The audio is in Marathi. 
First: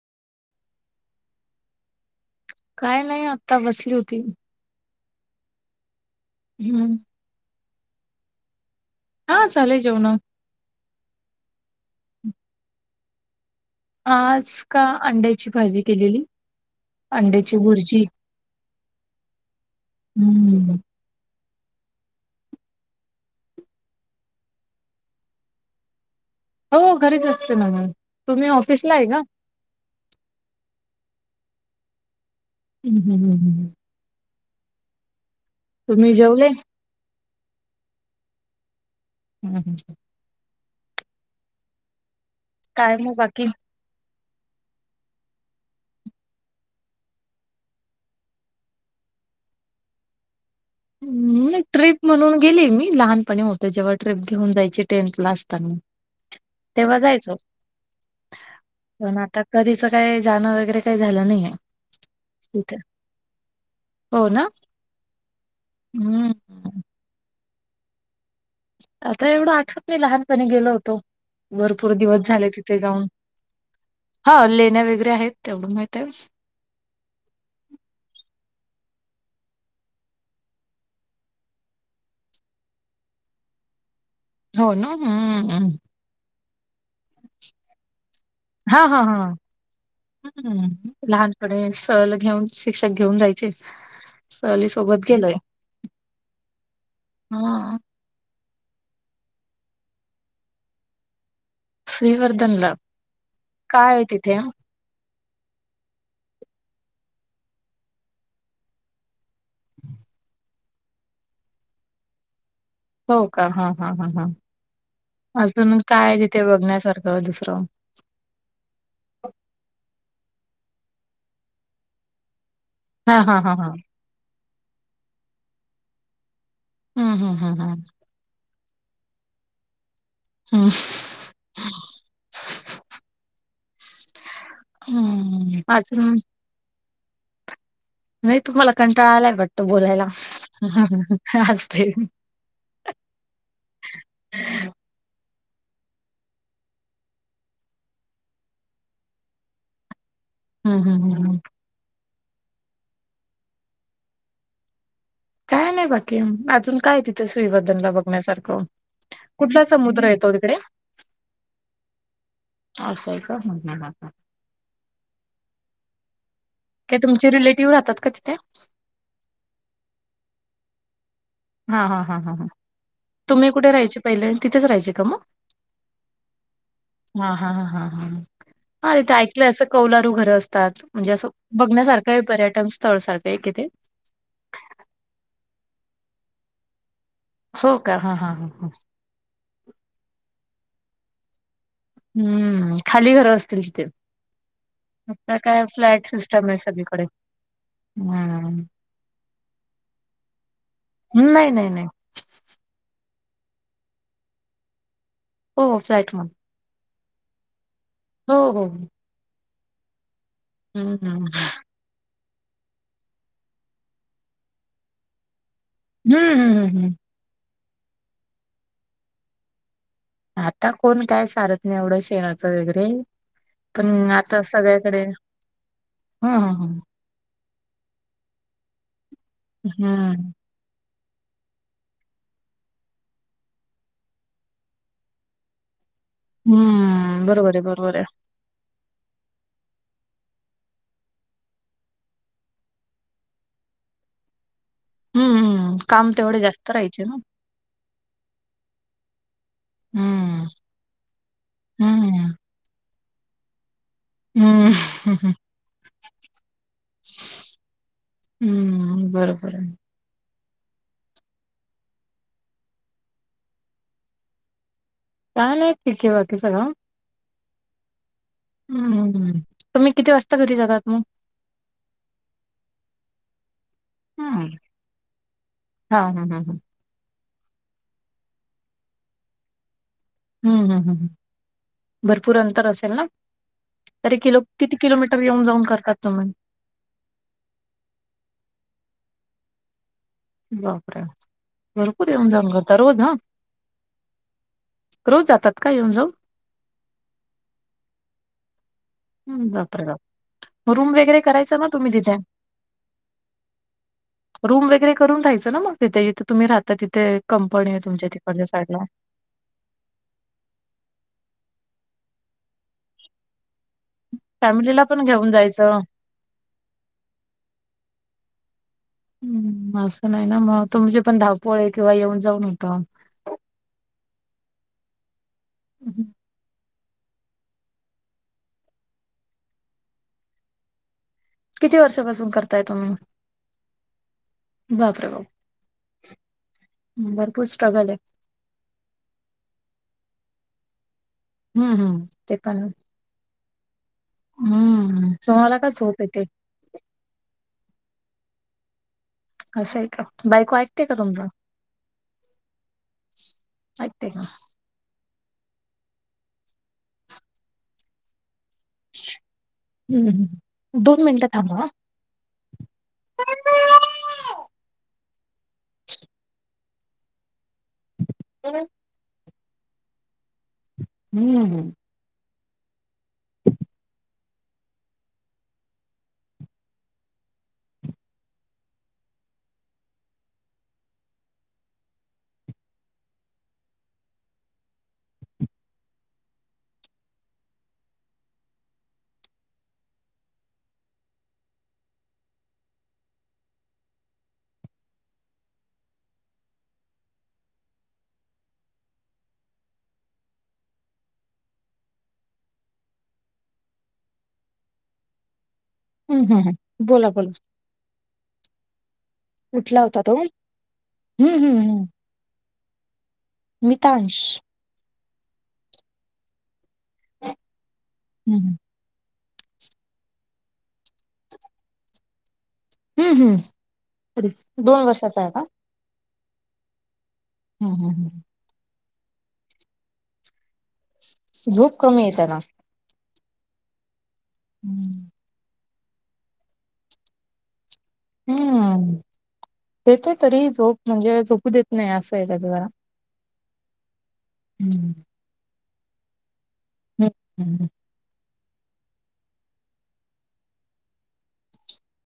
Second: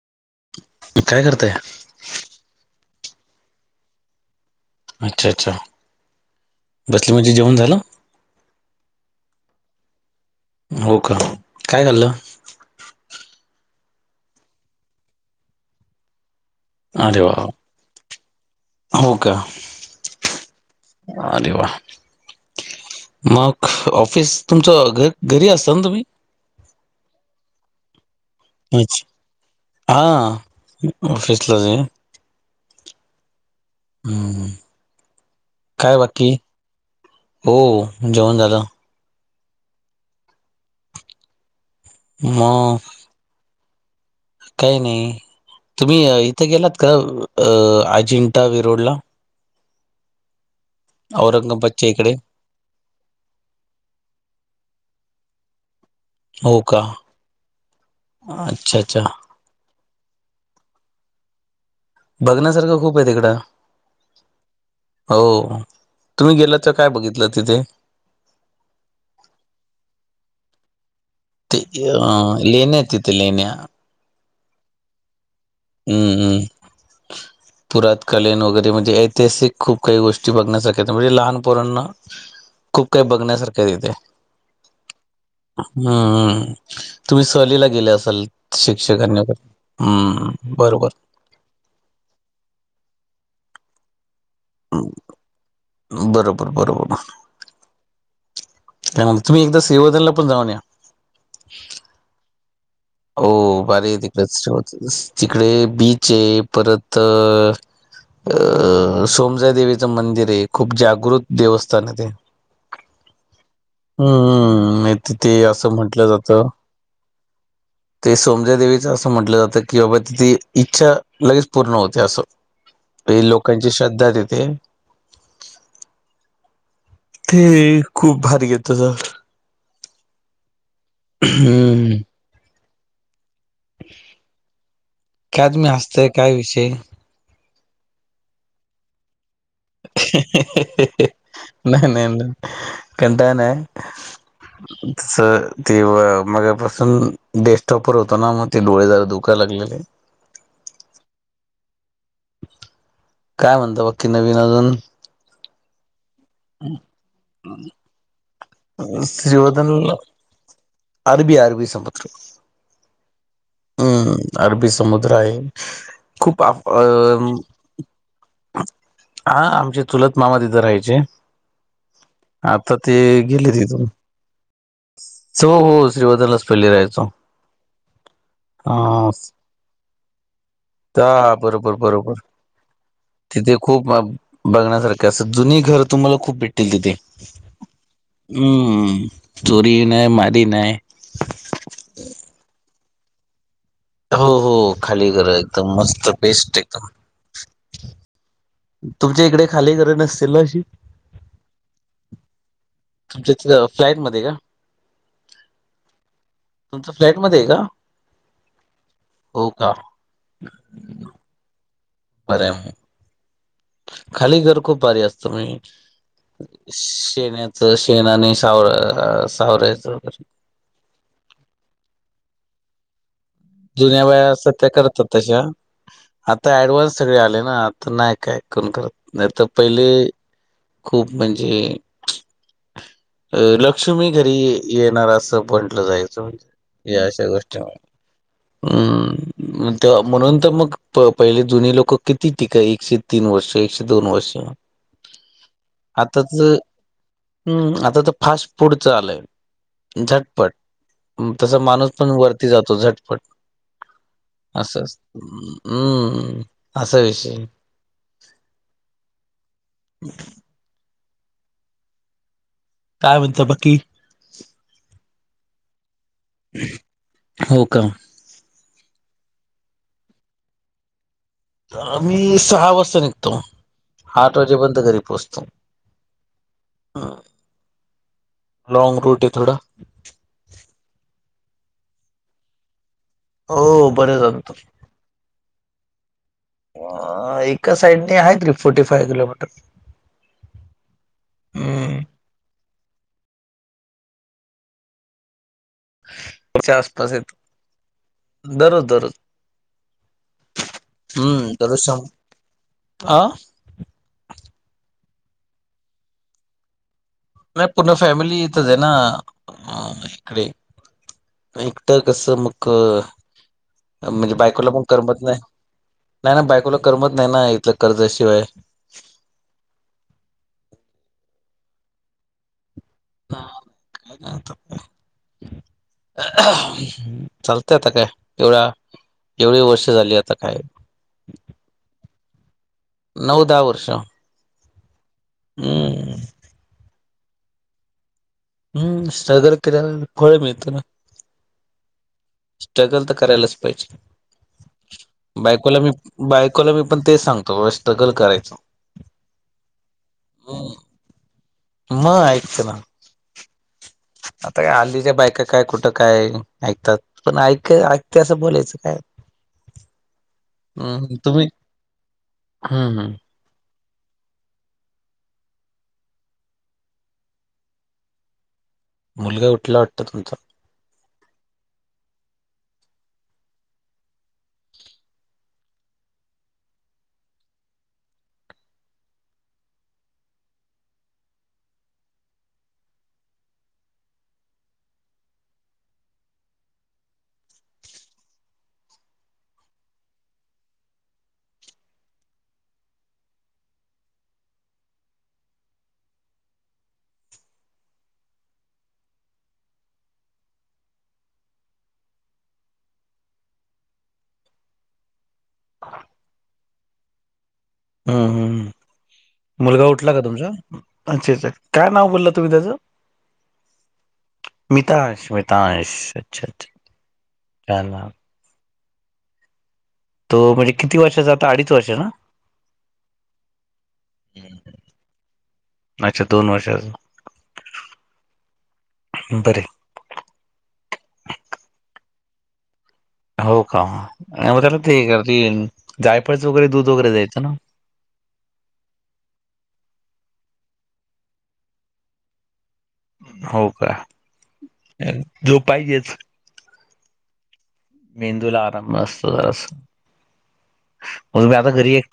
काय करतया? काय नय आता बसली होती. अच्छा- अच्छा. हम्म बसली म्हणजे, जेवण झालं? हा झाले जेवणं. हो का, काय खाल्लं? आज का, अंड्याची भाजी केलेली. अरे वा अंड्याची भुर्जी, हम्म. वा रे वा. मग ऑफिस तुमचं, घ घरी असता ना तुम्ही? हो घरीच असते ना मी, तुम्ही ऑफिसला हाय का? हां मी ऑफिसलाज हे. ह्म ह्म ह्म ह्म. ह्ह, काय तुम्ही बाकी? जेवले? हो जेवण झालं. ह्म ह्म. मं. अन मग बाकी? काय नई. तुम्ही इथे गेलात का अं अजिंठा वेरूड ला? ह्म औरंगाबादच्या ट्रीप इकडे म्हणून गेली मी लहानपणे होते, जेव्हा ट्रिप घेऊन जायची टेन्थ ला असतांना हो का तेव्हा जायचो. अच्छा अच्छा पण आता कधीचं काय जाण वगैरे काही झालं नाहीये. तिथे बघण्यासारखं खूप आहे तिकडं, हो ना. हो हम्म तुम्ही गेलात त काय बघितलं, तिथे? आता एवढं आठवत नहीं, लहानपणी गेलो होतो. ते भरपूर दिवस अ, झाले तिथे लेण्या आहेत जाऊन, लेण्या हां लेण्या वगैरे आहेत. हम्म हम्. ह [unintelligible] पुरात कालीन वगैरे, म्हणजे ऐतिहासिक खूप काही, गोष्टी बघण्यासारख्या, म्हणजे लहानपरांना खूप काही बघण्यासारखं, तिथे. होन हम्म् हम्म. हम्म ह्म, तुम्ही सहलीला गेले असाल, हा हा शिक्षकांनी हा [unintelligible] हम्म. बरोबर हम्म, लहानपणी सहल घेऊन, शिक्षक घेऊन जायचे सहली सोबत गेलोय. होणा. हां. त्यामुळं, तुम्ही एकदा सेवदनला, पण जाऊन या. श्रीवर्धन ला? हो भारी तिकडं श्रो तिकडे बीच ये, परत सोम [unintelligible] देवीचं मंदिर ये, खूप जागृत देवस्थान ये, ते. हो का, हं हं हं हं हम्म नाही तिथे असं अजून म्हटलं काय, जातं तिथे बघण्यासारखं, दुसरं? ते सोमज्यादेवीचं असं म्हटलं जातं की, बाबा तिथ इच्छा, लगेच पूर्ण होते असं हा पही हा हा हा लोकांची, श्रद्धा तिथे. हम्म हम्म हम्म ते हम्म खूप भारीये तुझं ह्म. हम्म [unintelligible] का तुम्ही हसताय, अजून काय विषय? नही तुम्हाला कंटळा आलाय, वाट असते. नही नही न, कंटाळा नाय तस ते व मघापासून डेस्टॉपवर होतो ना, म ते डोळे जरा दुखाय लागलेले. हम् हम ह्म. काय म्हणता, बाकी नवीन अजून? काय नही बाकी, अजून काय तिथ श्रीवर्दनला, बघण्यासारखं. श्री कुठला वर्धनला समुद्र येतो तिकडे? अरबी, अरबी समुद्र. असंय का, ह्म ह्म. हम्म अरबी समुद्र आहे, खूप आप ते तुमचे रिलेटिव्ह राहतात का, तिथे? आ, आमचे चुलत मामा तिथं राहायचे. हां हां हां हं. आता ते गेले तुम्ही कुठे तिथून राहायचे पहिले, तिथेच राहायचे का मग? हो हो श्रीवर्धनलाच पहिले राहायचो हां हां हां हं. हा तिथे ऐकलंय असं, कौलारू घरं असतात, म्हणजे असं त्या बरोबर बघण्यासारखं बरोबर ये, पर्यटन स्थळ सारखं. आहे की तिथे ते? खूप, बघण्यासारख, असं जुनी घर तुम्हाला खूप भेटतील तिथे. हो का? हं. हम्म, चोरी नाय, मारी नाय. हम्म, खाली घर असतील तिथे? हो हो खाली घर आता काय, एकदम फ्लॅट मस्त सिस्टम ये, बेस्ट एकदम सगळीकडे हम्म. तुमच्या इकडे, खाली घर नसतील ना, अशी? ऊमं, नही नही नई. तुमच्या इथ फ्लाॅट मध्ये का? हो फ्लॅट मध्ये. तुमचं फ्लॅट मध्ये आहे का? हो हो हो. हो का. हम्म हम् हम्. बरं म‌. खाली घर खूप भारी असतो मी. हं, हं, हं, हं. शेण्याचं शेण आणि सावर सावऱ्याच वगैरे. आता कोण काय सारत नाही एवढं शेणाचं वगैरे. जुन्या पण बया आता असतात त्या सगळ्याकडे करतात तशा हं, हं, आता अँड हं. व्हान्स सगळे आले ना आता नाही काय कोण करत नाही तर पहिले हम्म. खूप म्हणजे अ लक्ष्मी घरी येणार असं म्हंटलं जाईल. या हम्म. अशा बरोबर आहे, गोष्टीम बरोबर आहे. हम त्या म्हणून तर मग प पहिले जुनी लोक किती टिके एकशे तीन वर्ष एकशे दोन वर्ष. हम्म. हम्म. काम आता तेवढे तर जास्त राहायचे ना. हम् आता तर फास्ट फूडच आलय. हम्म. झटपट तस माणूस पण हम्म. वरती जातो झटपट. हम् असं ह असतं. ह. हम्म असा विषय. हम्म बरोबर आहे. [inaudible] काय उचापती. तान ह शिकिवा हो का. हम हमम, तुम्ही किती वाजता घरी जातात मग? तर मी सहा वाजता निघतो आठ वाजेपर्यंत घरी पोहोचतो. हा हा हा हा. लँग रूट आहे थोडा. हम् हम हम्, भरपूर अंतर असेल ना? हो तरी बरेच किलो अंतर किती किलोमीटर येऊन जाऊन करतात तुम्ही. एका साइडने आहे त फोर्टी फायव्ह किलोमीटर. बपरे भरपूर हम्म येऊन जाऊ करता रोज हा. रोज जातात का येऊन जाऊन. त्याच्या आसपास येत दररोज दररोज. हम्म, रूम वगैरे हम्म करायच दररोज तुम्ही शं तिथे. अ रूम वगैरे करून राहायचं ना मग तिथेथे तुम्ही राहता तिथेथे. नाही पूर्ण फॅमिली इथंच आहे ना ह इकडे एकटं कस मग म्हणजे बायकोला फॅमिलीला पण करमत घेऊन नाही. जायचं. नाही ना बायकोला करमत नाही ना इथलं कर्जाशिवाय. हम् असं नाही ना मग तो म्हणजे पण धावपोळे किंवा येऊन जाऊन होतं. [inaudible] हम्म. आता काय एवढा एवढी वर्ष झाली आता काय. किती वर्षापासून करताय तोम्ही. नऊ दहा वर्ष. बापरे भाऊ हम भरपूर स्ट्रगल आहे. हम्म स्ट्रगल केल्यानं फळ मिळतं ना. हम्म हम्म ते पण आहे. स्ट्रगल तर करायलाच पाहिजे. हम्म तुम्हाला का बायकोला मी झोप येते बायकोला मी पण तेच सांगतो बाबा स्ट्रगल करायचं. असं आहे का, बायको हम्म ऐकते का तुमचं? मग ऐकते ना ऐकते. आता हल्लीच्या बायका काय कुठं काय ऐकतात पण ऐक ऐकते असं बोलायचं. काय हम्म् दोन मिनिटं थांबा हा. हम् हम्. [unintelligible] मुलगा उठला वाटतं तुमचा? हम्म हम् हम्म हम् ह बोला बोला. हा हम्म हम्. कुठला मुलगा होता उठला तो? का तुमचा? हम्म अच्छा अच्छा. हम्म हम्म काय नाव बोलला तुम्ही त्याचं? मितांश. मितांश मितांश अच्छा अच्छा छान नाव. हम् हम. तो म्हणजे किती वर्षाचा आता अडीच वर्ष ना. हम्म हम्म अडीच हम्म. दोन वर्षाचा आहे आता. अच्छा दोन वर्षांचं हम्म हम्म. बरंय. झोप कमी आहे त्याला. हो का मग त्याला हम्म. ते जायफळच वगैरे दूध वगैरे द्यायचं ना. हम्म देते तरी झोप म्हणजे झोपू देत नाही असं आहे त्याच जरा. हो का. हम्म. झोप पाहिजेच. ह ह. मेंदूला आराम असतो जरासं, म्हणुन मी आता घरी एक